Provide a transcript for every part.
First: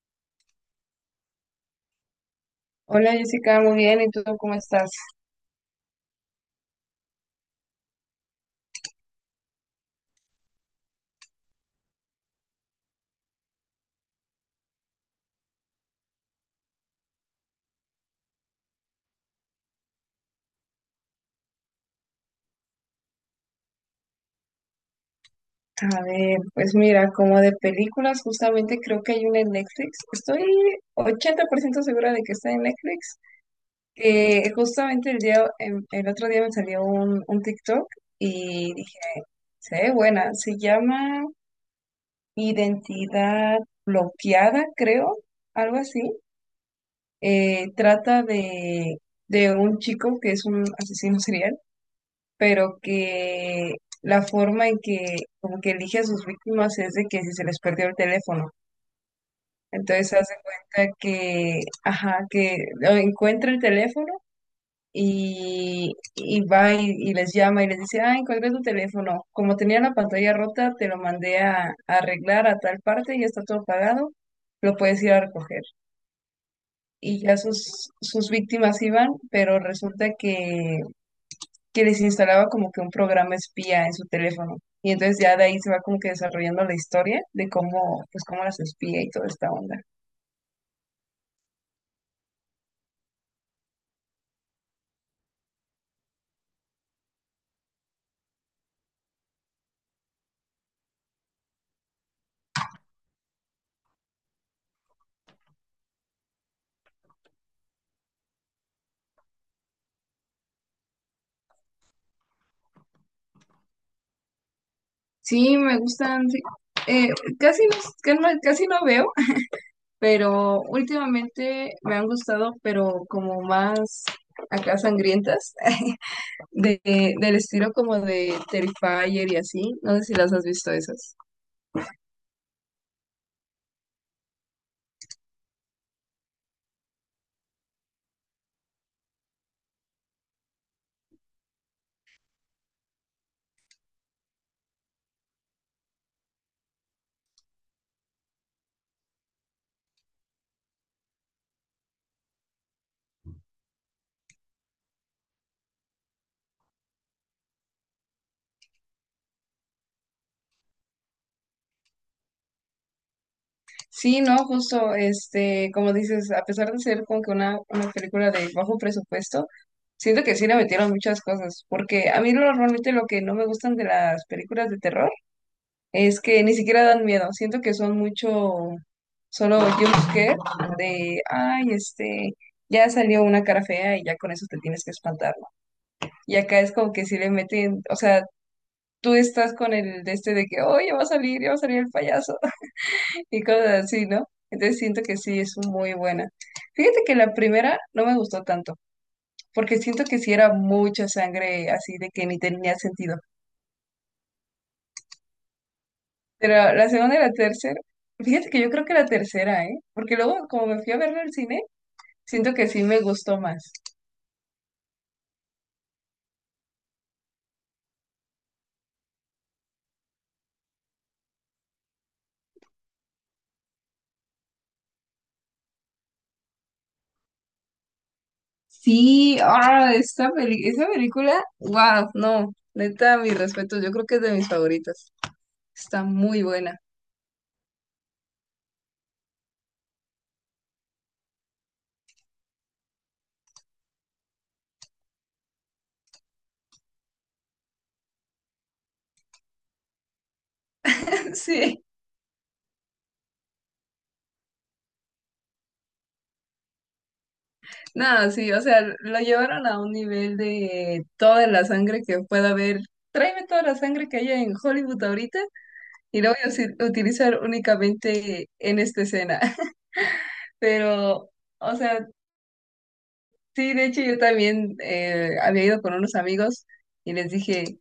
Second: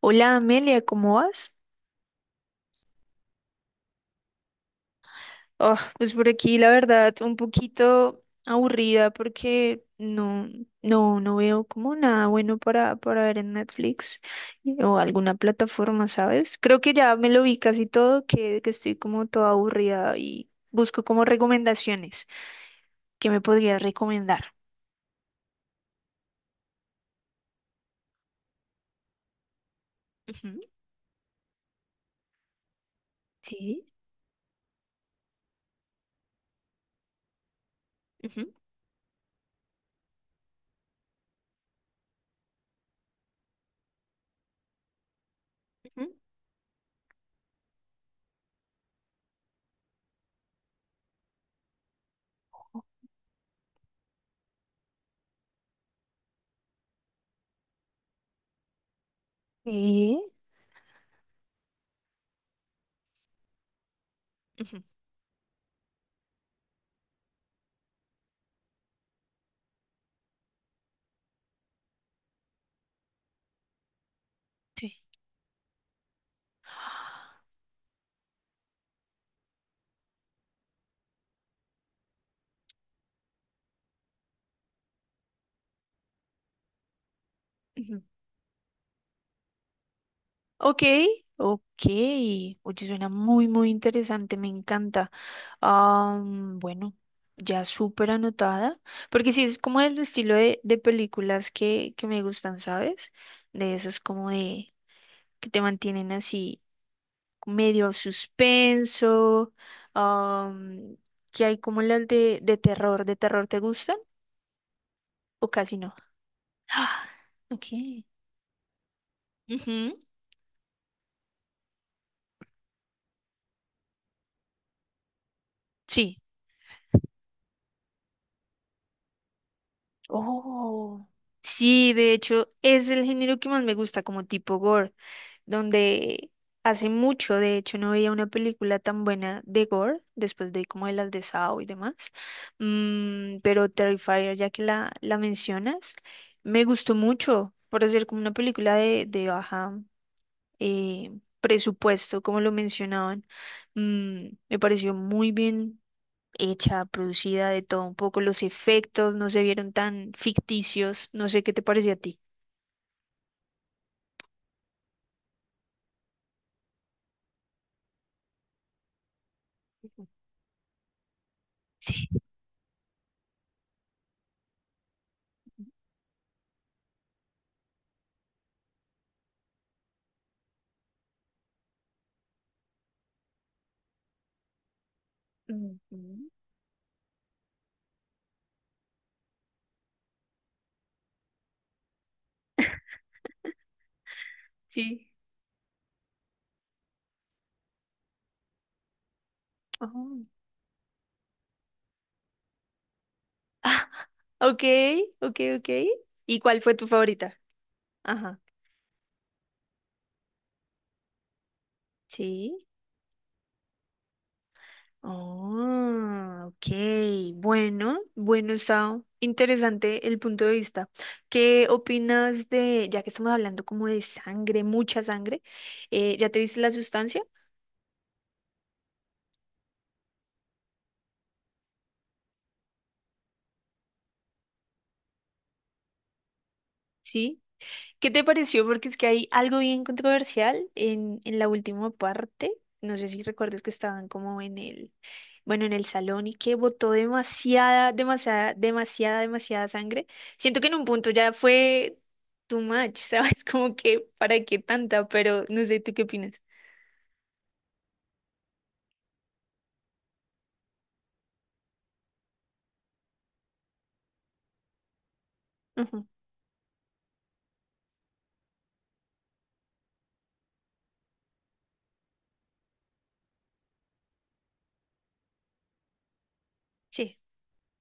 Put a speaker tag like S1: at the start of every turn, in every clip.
S1: Hola Amelia, ¿cómo vas?
S2: Hola Jessica, muy bien, ¿y tú cómo estás?
S1: Ah, pues por aquí la verdad un poquito aburrida porque no veo como nada bueno para ver en Netflix o alguna plataforma, ¿sabes? Creo que ya me lo vi casi todo, que estoy como toda aburrida y busco como recomendaciones. ¿Qué me podrías recomendar?
S2: A ver, pues mira, como de películas, justamente creo que hay una en Netflix. Estoy
S1: Ujú.
S2: 80% segura de que está en Netflix.
S1: Sí.
S2: Que justamente el día, el otro día me salió un TikTok
S1: Ujú.
S2: y dije, se ve buena, se llama Identidad Bloqueada, creo, algo así.
S1: Ujú.
S2: Trata de un chico que es un asesino serial pero que la forma en que como que elige a sus víctimas es de que si se les perdió el teléfono. Entonces se
S1: Sí.
S2: hace cuenta que, ajá, que o encuentra el teléfono
S1: Ujú.
S2: y va y les llama y les dice, ah, encontré tu teléfono. Como tenía la pantalla rota, te lo mandé a arreglar a tal parte, ya está todo pagado, lo puedes ir a recoger. Y ya sus víctimas iban, pero resulta que les instalaba como que un programa espía en su teléfono. Y entonces ya de ahí se va como que desarrollando la historia de
S1: Sí.
S2: cómo, pues cómo las espía y toda esta onda.
S1: Ok, ok. Oye, suena muy interesante, me encanta. Bueno, ya súper anotada, porque sí, es como el estilo de películas que me gustan, ¿sabes? De esas como de que te mantienen así medio suspenso, am, que hay como las de terror. ¿De terror te gustan o
S2: Sí,
S1: casi
S2: me
S1: no?
S2: gustan, sí.
S1: Ah,
S2: Eh, Casi
S1: ok.
S2: no, casi no veo,
S1: Ujú.
S2: pero últimamente me han gustado, pero como más acá sangrientas,
S1: Sí.
S2: de, del estilo como de Terrifier y así. No sé si las has visto
S1: Oh,
S2: esas.
S1: sí, de hecho, es el género que más me gusta, como tipo gore, donde hace mucho, de hecho, no veía una película tan buena de gore, después de como de las de Saw y demás. Mm, pero Terrifier, ya que la mencionas, me gustó mucho por hacer como una película de baja, eh, presupuesto, como lo mencionaban. Mm, me pareció muy bien hecha, producida, de todo un poco. Los efectos no se vieron tan ficticios. No sé qué te pareció a ti.
S2: Sí, no, justo, este, como dices, a pesar de ser como que una película de bajo presupuesto,
S1: Ujú.
S2: siento que sí le metieron muchas cosas,
S1: Sí.
S2: porque a mí normalmente lo que no me gustan de las películas de terror es que ni siquiera dan miedo, siento que son mucho solo jumpscare de, ay, este, ya salió una cara fea y ya con eso te tienes que espantar, ¿no?
S1: Ujú.
S2: Y acá es como que sí le meten, o sea, tú estás con el de este de que, oh, ya va a salir, ya va a salir el payaso y cosas así, ¿no? Entonces siento
S1: Sí.
S2: que sí, es muy buena. Fíjate que la primera no me gustó tanto, porque siento que
S1: Ujú.
S2: sí era mucha sangre así de que ni tenía sentido.
S1: Ah, ok, ok, ok. ¿Y
S2: Pero
S1: cuál fue tu
S2: la segunda y la
S1: favorita?
S2: tercera,
S1: Ajá.
S2: fíjate que yo creo que la tercera, ¿eh? Porque luego como me fui a verla al cine, siento
S1: Sí.
S2: que sí me gustó más.
S1: Oh, ok. Bueno, bueno, Sao. Interesante el punto de vista. ¿Qué opinas de, ya que estamos hablando como de sangre, mucha sangre, ya te viste la sustancia?
S2: Sí, ah, esa película, wow, no, neta, mis respetos, yo creo que es de mis favoritas. Está muy buena.
S1: Sí. ¿Qué te pareció? Porque es que hay algo bien controversial en la última parte. No sé si recuerdas que estaban como en el, bueno, en el salón y que botó demasiada sangre. Siento que en un punto ya
S2: Sí.
S1: fue too much, ¿sabes? Como que para qué tanta, pero no sé, ¿tú qué opinas?
S2: Nada, sí, o sea, lo llevaron a un nivel de toda la sangre que pueda haber. Tráeme toda la sangre que haya en Hollywood ahorita
S1: Ujú.
S2: y la voy a utilizar únicamente en esta escena. Pero, o sea, sí, de hecho yo también había ido con unos amigos y
S1: Sí.
S2: les dije,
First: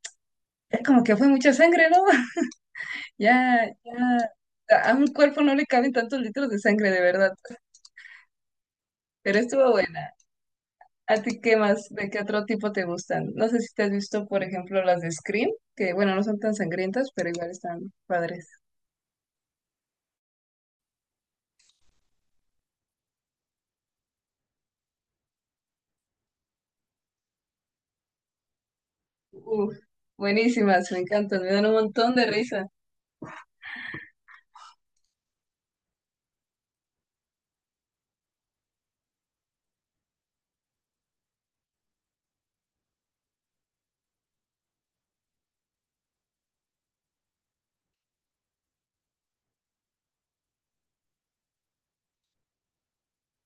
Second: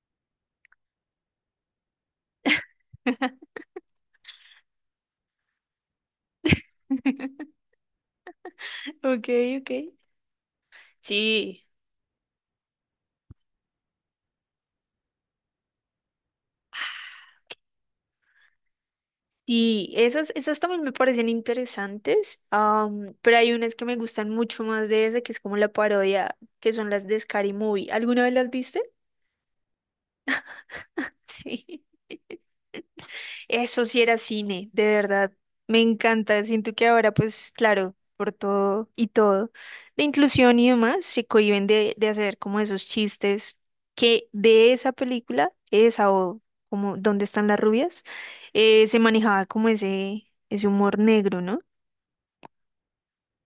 S2: ya como que fue mucha sangre, ¿no? Ya, ya, a un cuerpo no le caben tantos litros de sangre, de verdad.
S1: Ok,
S2: Pero
S1: ok.
S2: estuvo buena. ¿A ti qué
S1: Sí.
S2: más? ¿De qué otro tipo te gustan? No sé si te has visto, por ejemplo, las de Scream, que bueno, no son tan sangrientas, pero igual están padres.
S1: Y esas, esas también me parecen interesantes, pero hay unas que me gustan mucho más de esa, que es como la parodia, que son las de Scary Movie. ¿Alguna vez las viste?
S2: Uf, buenísimas, me encantan, me dan un
S1: Sí.
S2: montón de risa.
S1: Eso sí era cine, de verdad. Me encanta. Siento que ahora, pues claro, por todo y todo, de inclusión y demás, se cohíben de hacer como esos chistes que de esa película, esa o como ¿Dónde están las rubias? Se manejaba como ese humor negro, ¿no?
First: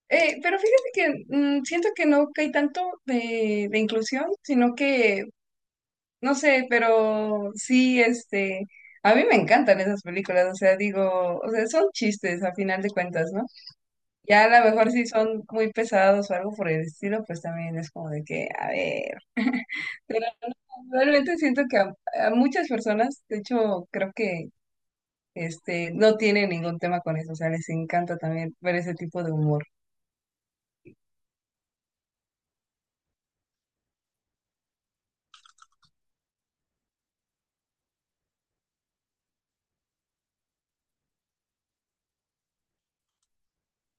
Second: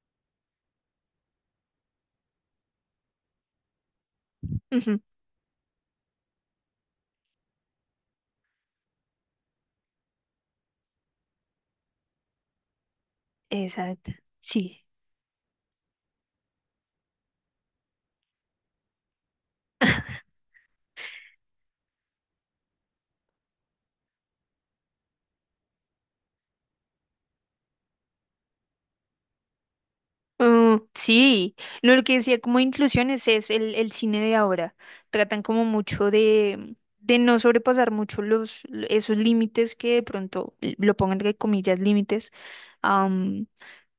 S2: Pero fíjate que siento que no hay tanto de inclusión, sino
S1: Ujú.
S2: que, no sé, pero sí, este, a mí me encantan esas películas, o sea, digo, o sea, son chistes a final de cuentas, ¿no?
S1: Exacto,
S2: Ya a lo
S1: sí.
S2: mejor si son muy pesados o algo por el estilo, pues también es como de que, a ver. Realmente siento que a muchas personas, de hecho, creo que este no tienen ningún tema con eso, o sea, les encanta también ver ese tipo de humor.
S1: Mm, sí, no, lo que decía como inclusiones es el cine de ahora. Tratan como mucho de no sobrepasar mucho esos límites que de pronto lo pongo entre comillas límites, am,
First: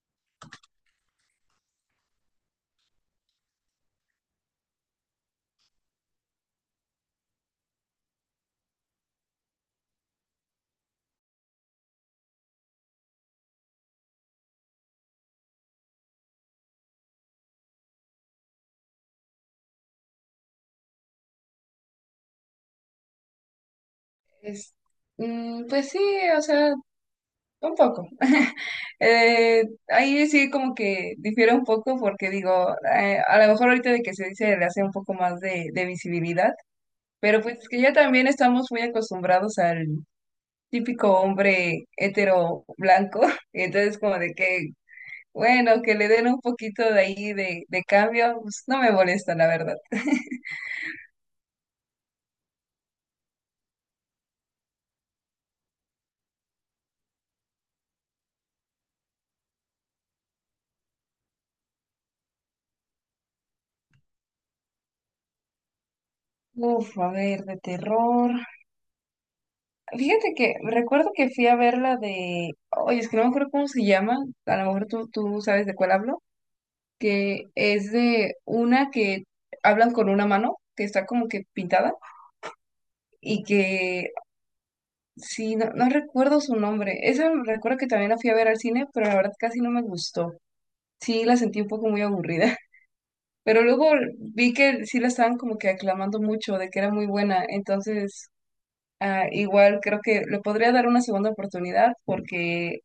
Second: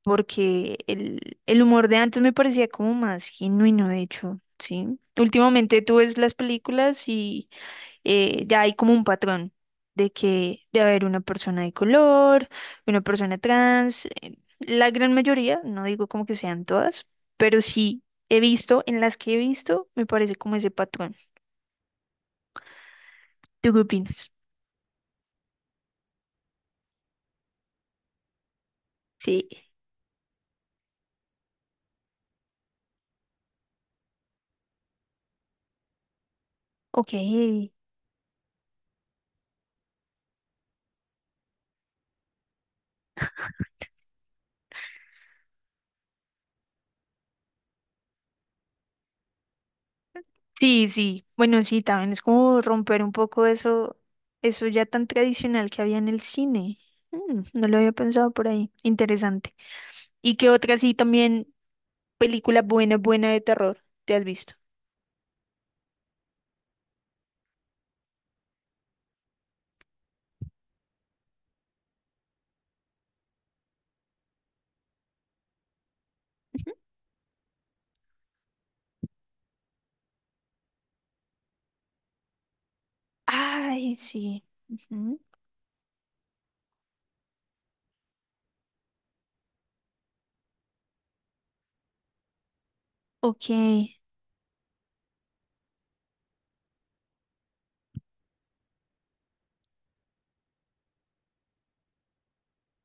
S1: porque el humor de antes me parecía como más genuino, de hecho, sí. Últimamente tú ves las películas, ya hay como un patrón de que debe haber una persona de color, una persona trans, la gran mayoría, no digo como que sean todas, pero sí he visto, en las que he visto, me parece como ese patrón. ¿Tú qué opinas?
S2: Es, pues sí, o sea, un poco.
S1: Sí,
S2: Ahí sí como que difiere un poco porque digo, a lo mejor ahorita de que se dice le hace un poco más de visibilidad,
S1: ok.
S2: pero pues que ya también estamos muy acostumbrados al típico hombre hetero blanco, entonces como de que bueno, que le den un poquito de ahí de cambio, pues, no me molesta, la verdad.
S1: Sí, sí, bueno, sí, también es como romper un poco eso, eso ya tan tradicional que había en el cine. Mm, no lo había pensado por ahí. Interesante. ¿Y qué otra sí también película buena de terror te has visto?
S2: Uf, a ver, de terror. Fíjate que recuerdo que fui a ver la de. Oye, es que no me acuerdo cómo se llama. A lo mejor tú sabes de cuál hablo. Que es de una que hablan con una mano, que está como que pintada. Y
S1: Ay,
S2: que.
S1: sí. Ujú.
S2: Sí, no, no recuerdo su nombre. Esa recuerdo que también la fui a ver al cine, pero la verdad casi no me gustó. Sí, la sentí un poco muy aburrida.
S1: Ok.
S2: Pero luego vi que sí la estaban como que aclamando mucho de que era muy buena, entonces ah, igual creo que le podría dar una segunda oportunidad porque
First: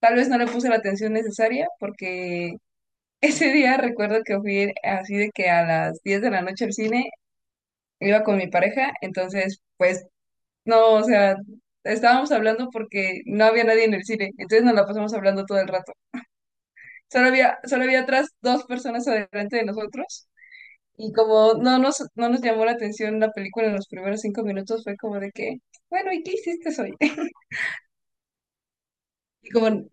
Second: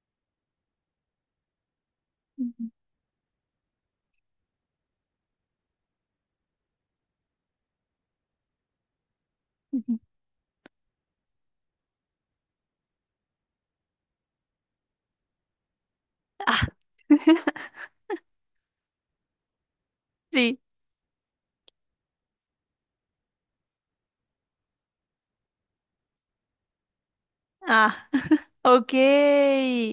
S2: tal vez no le puse la atención necesaria porque
S1: Ujú.
S2: ese día recuerdo que fui así de que a las 10 de la noche al cine iba con mi pareja, entonces
S1: Ujú.
S2: pues no, o sea, estábamos hablando porque no había nadie en el cine, entonces nos la pasamos hablando todo el rato.
S1: Ah,
S2: Solo había, solo había atrás dos personas adelante de nosotros.
S1: sí.
S2: Y como no nos llamó la atención la película en los primeros 5 minutos, fue como de que, bueno, ¿y qué hiciste hoy?
S1: Ah, ok.
S2: Y como,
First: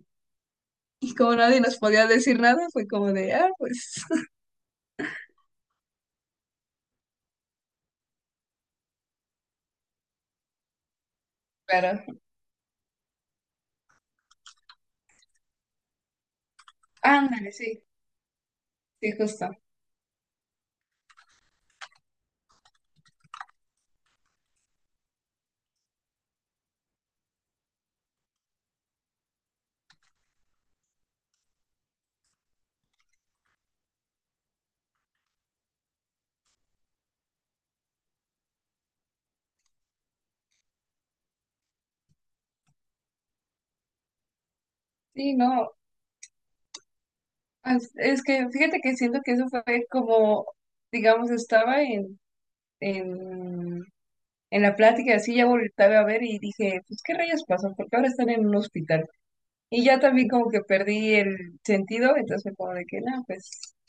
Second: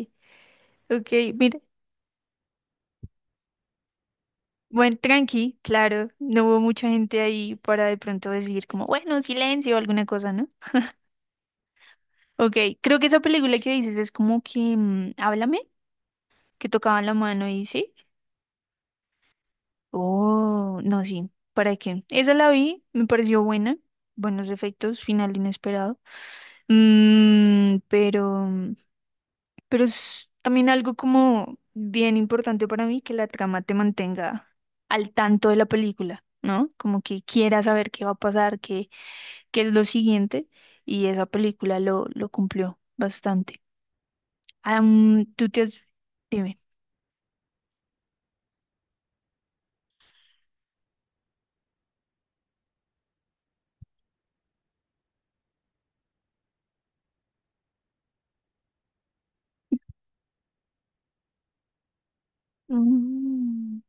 S1: Ok,
S2: y como nadie
S1: mire.
S2: nos podía decir nada, fue como de, ah, pues,
S1: Buen tranqui, claro. No hubo mucha gente ahí para de pronto decir como, bueno, silencio o alguna cosa, ¿no?
S2: claro.
S1: Ok, creo que esa película que dices es como que, mm, háblame, que tocaban la mano
S2: Ándale,
S1: y
S2: sí,
S1: sí.
S2: sí, justo.
S1: Oh, no, sí. ¿Para qué? Esa la vi, me pareció buena. Buenos efectos, final inesperado. Mm, pero es también algo como bien importante para mí que la trama te mantenga al tanto de la película, ¿no? Como que quieras saber qué va a pasar, qué es lo siguiente, y esa película lo cumplió bastante. Am,
S2: Sí,
S1: tú te
S2: no,
S1: has... Dime.
S2: es que fíjate que siento que eso fue como, digamos, estaba en, en la plática, así ya volteaba a ver y dije, pues, ¿qué rayos pasó? Porque ahora están en un hospital. Y ya también como que perdí el sentido, entonces fue como de que, no, pues,
S1: Mm.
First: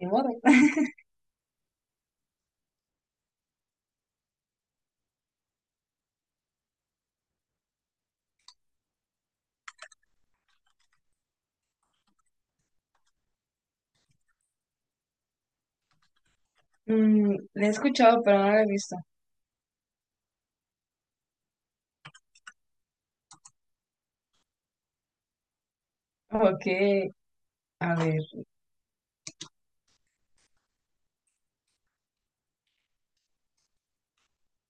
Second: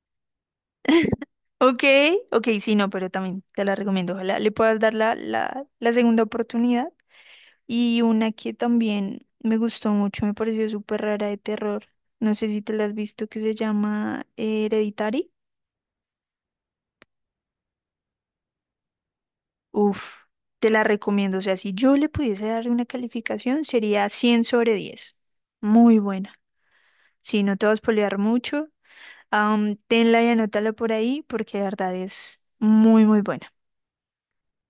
S2: ni modo.
S1: Ok, ok, sí, no, pero también te la recomiendo. Ojalá le puedas dar la segunda oportunidad. Y una que también me gustó mucho, me pareció súper rara de terror. No sé si te la has visto, que se llama Hereditary.
S2: Le he escuchado, pero no la he visto.
S1: Uf, te la recomiendo. O sea, si yo le pudiese dar una calificación, sería 100 sobre 10. Muy buena.
S2: Ok,
S1: Si no te vas a
S2: a
S1: spoilear
S2: ver.
S1: mucho, tenla y anótala por ahí, porque de verdad es muy buena.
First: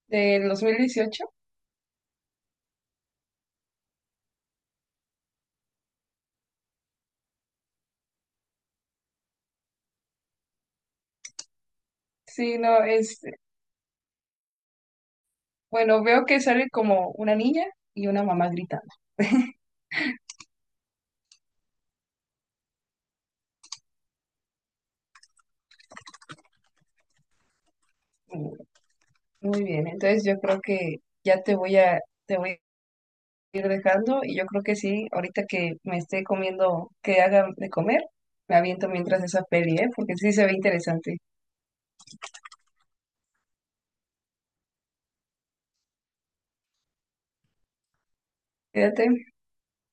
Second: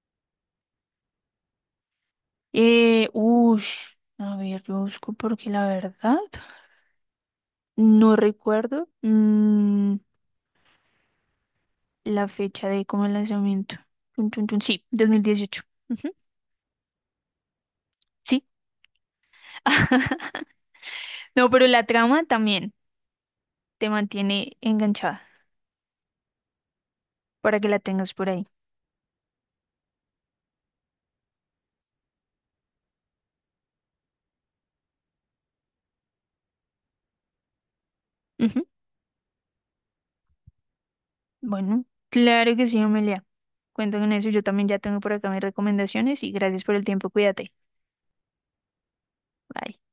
S2: ¿Del 2018?
S1: Eh, uy, a ver, yo busco porque la verdad no recuerdo. Mm, la
S2: Sí,
S1: fecha
S2: no,
S1: de como el lanzamiento. Tun, tun, tun. Sí, 2018.
S2: Bueno,
S1: Ujú.
S2: veo que sale como una niña y una
S1: Sí.
S2: mamá gritando.
S1: No, pero la trama también te mantiene enganchada para que la tengas por ahí.
S2: Mm. Muy bien, entonces yo creo que ya te voy a ir dejando y yo creo que sí, ahorita que me esté comiendo, que haga de comer, me
S1: Ujú.
S2: aviento mientras esa peli, ¿eh? Porque sí se ve interesante.
S1: Bueno, claro que sí, Amelia. Cuento con eso. Yo también ya tengo por acá mis recomendaciones y gracias por el tiempo. Cuídate.
S2: Quédate.
S1: Bye.